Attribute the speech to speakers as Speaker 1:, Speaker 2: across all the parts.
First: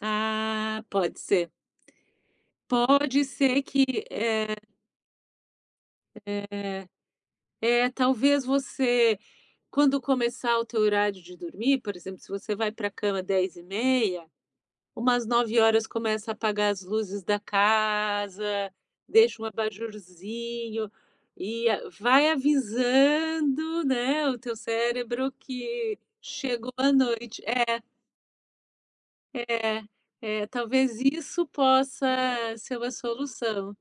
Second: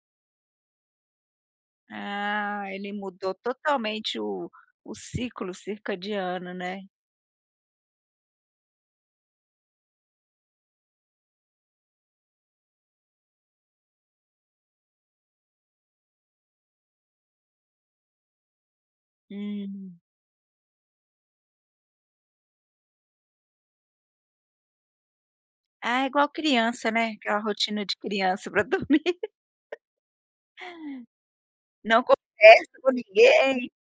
Speaker 1: Ah, pode ser.
Speaker 2: Ah, ele
Speaker 1: Pode
Speaker 2: mudou
Speaker 1: ser que,
Speaker 2: totalmente o
Speaker 1: eh
Speaker 2: o ciclo circadiano, né?
Speaker 1: É. É, talvez você quando começar o teu horário de dormir, por exemplo, se você vai pra cama 22h30, umas 21h começa a apagar as luzes da casa. Deixa um
Speaker 2: Hum.
Speaker 1: abajurzinho e vai avisando, né, o teu cérebro que
Speaker 2: Ah, é igual
Speaker 1: chegou
Speaker 2: criança,
Speaker 1: a
Speaker 2: né. Aquela
Speaker 1: noite. É.
Speaker 2: rotina de criança para dormir.
Speaker 1: É, é, talvez isso
Speaker 2: Não
Speaker 1: possa
Speaker 2: conversa
Speaker 1: ser uma
Speaker 2: com ninguém.
Speaker 1: solução.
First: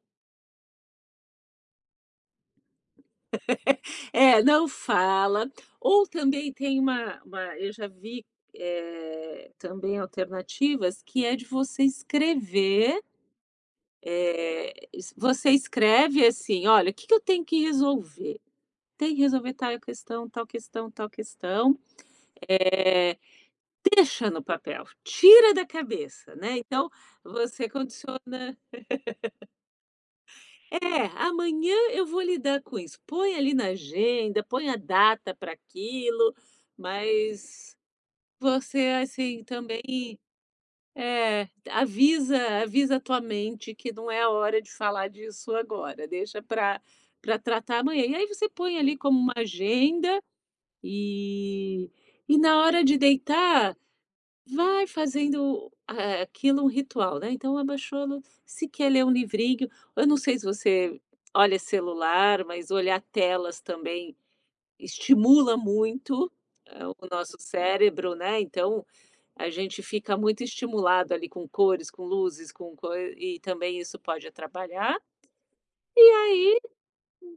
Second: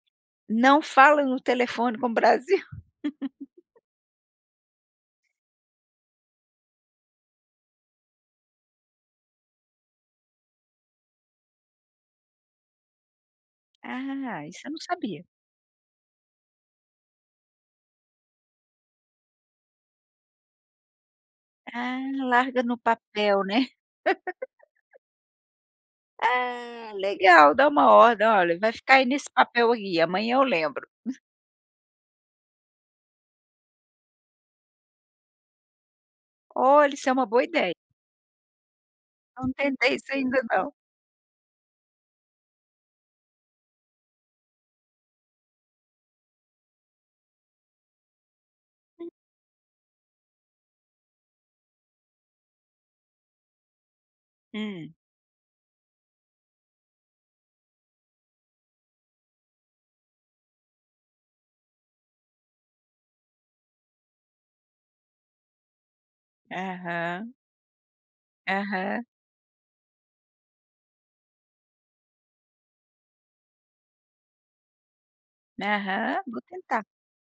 Speaker 2: Não fala no telefone com o Brasil.
Speaker 1: É, não fala. Ou também tem uma uma eu já vi, eh, também alternativas que é de você escrever
Speaker 2: Ah, isso eu
Speaker 1: eh,
Speaker 2: não
Speaker 1: es
Speaker 2: sabia.
Speaker 1: você escreve assim: “Olha, que que eu tenho que resolver? Tem que resolver tal questão, tal questão, tal questão”,
Speaker 2: Ah, larga no
Speaker 1: eh,
Speaker 2: papel, né?
Speaker 1: deixa no papel. Tira da cabeça, né? Então
Speaker 2: Ah, legal. Dá
Speaker 1: você
Speaker 2: uma
Speaker 1: condiciona
Speaker 2: ordem: "Olha, vai ficar aí nesse papel aí. Amanhã eu lembro".
Speaker 1: É, amanhã eu vou lidar com isso. Põe ali na agenda. Põe a data pra aquilo.
Speaker 2: Olha, isso é uma boa ideia.
Speaker 1: Mas você, assim,
Speaker 2: Não
Speaker 1: também
Speaker 2: tentei isso ainda não.
Speaker 1: É, avisa avisa a tua mente que não é a hora de falar disso agora. Deixa pra pra tratar amanhã. E aí você põe ali
Speaker 2: Hum.
Speaker 1: como uma agenda. E e, na hora de deitar, vai
Speaker 2: Hum.
Speaker 1: fazendo, eh, aquilo um ritual, né? Então abaixou a luz se quer ler um livrinho eu não sei se você olha celular. Mas olhar telas também estimula muito, o
Speaker 2: Aham.
Speaker 1: nosso cérebro, né? Então
Speaker 2: Aham.
Speaker 1: a gente fica muito estimulado ali com cores, com luzes, com cor. E também isso pode atrapalhar. E
Speaker 2: Aham, vou
Speaker 1: aí
Speaker 2: tentar.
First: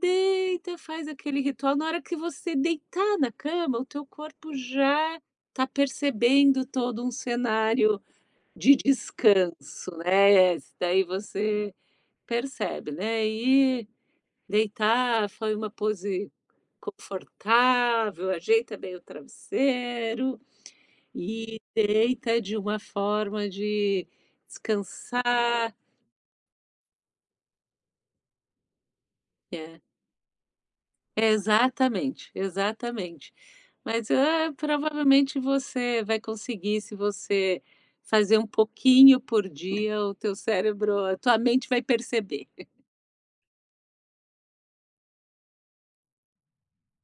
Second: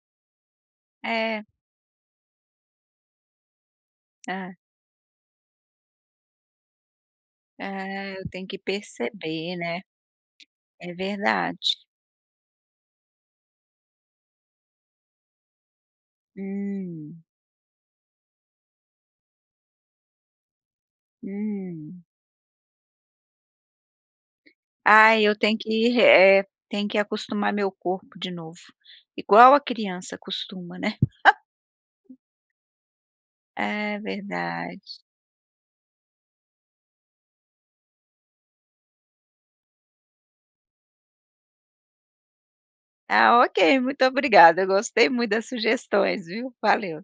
Speaker 1: deita, faz aquele
Speaker 2: É.
Speaker 1: ritual. Na hora que você deitar na cama, o teu corpo
Speaker 2: Ah.
Speaker 1: já está percebendo todo um cenário
Speaker 2: Hã, eu tenho que
Speaker 1: de
Speaker 2: percebe, né?
Speaker 1: descanso, né?
Speaker 2: É
Speaker 1: Daí você
Speaker 2: verdade.
Speaker 1: percebe, né? E deitar foi uma pose
Speaker 2: Hum.
Speaker 1: confortável, ajeita bem o travesseiro e
Speaker 2: Hum.
Speaker 1: deita de uma forma de
Speaker 2: Ai, eu tenho que
Speaker 1: descansar.
Speaker 2: ir re é, tem que acostumar meu corpo de novo, igual a
Speaker 1: É.
Speaker 2: criança acostuma, né?
Speaker 1: É exatamente, exatamente.
Speaker 2: É,
Speaker 1: Mas é,
Speaker 2: verdade.
Speaker 1: provavelmente você vai conseguir. Se você fazer um pouquinho por dia, o teu cérebro a tua mente vai perceber.
Speaker 2: Tá ok. Muito obrigada. Gostei muito das sugestões, viu? Valeu.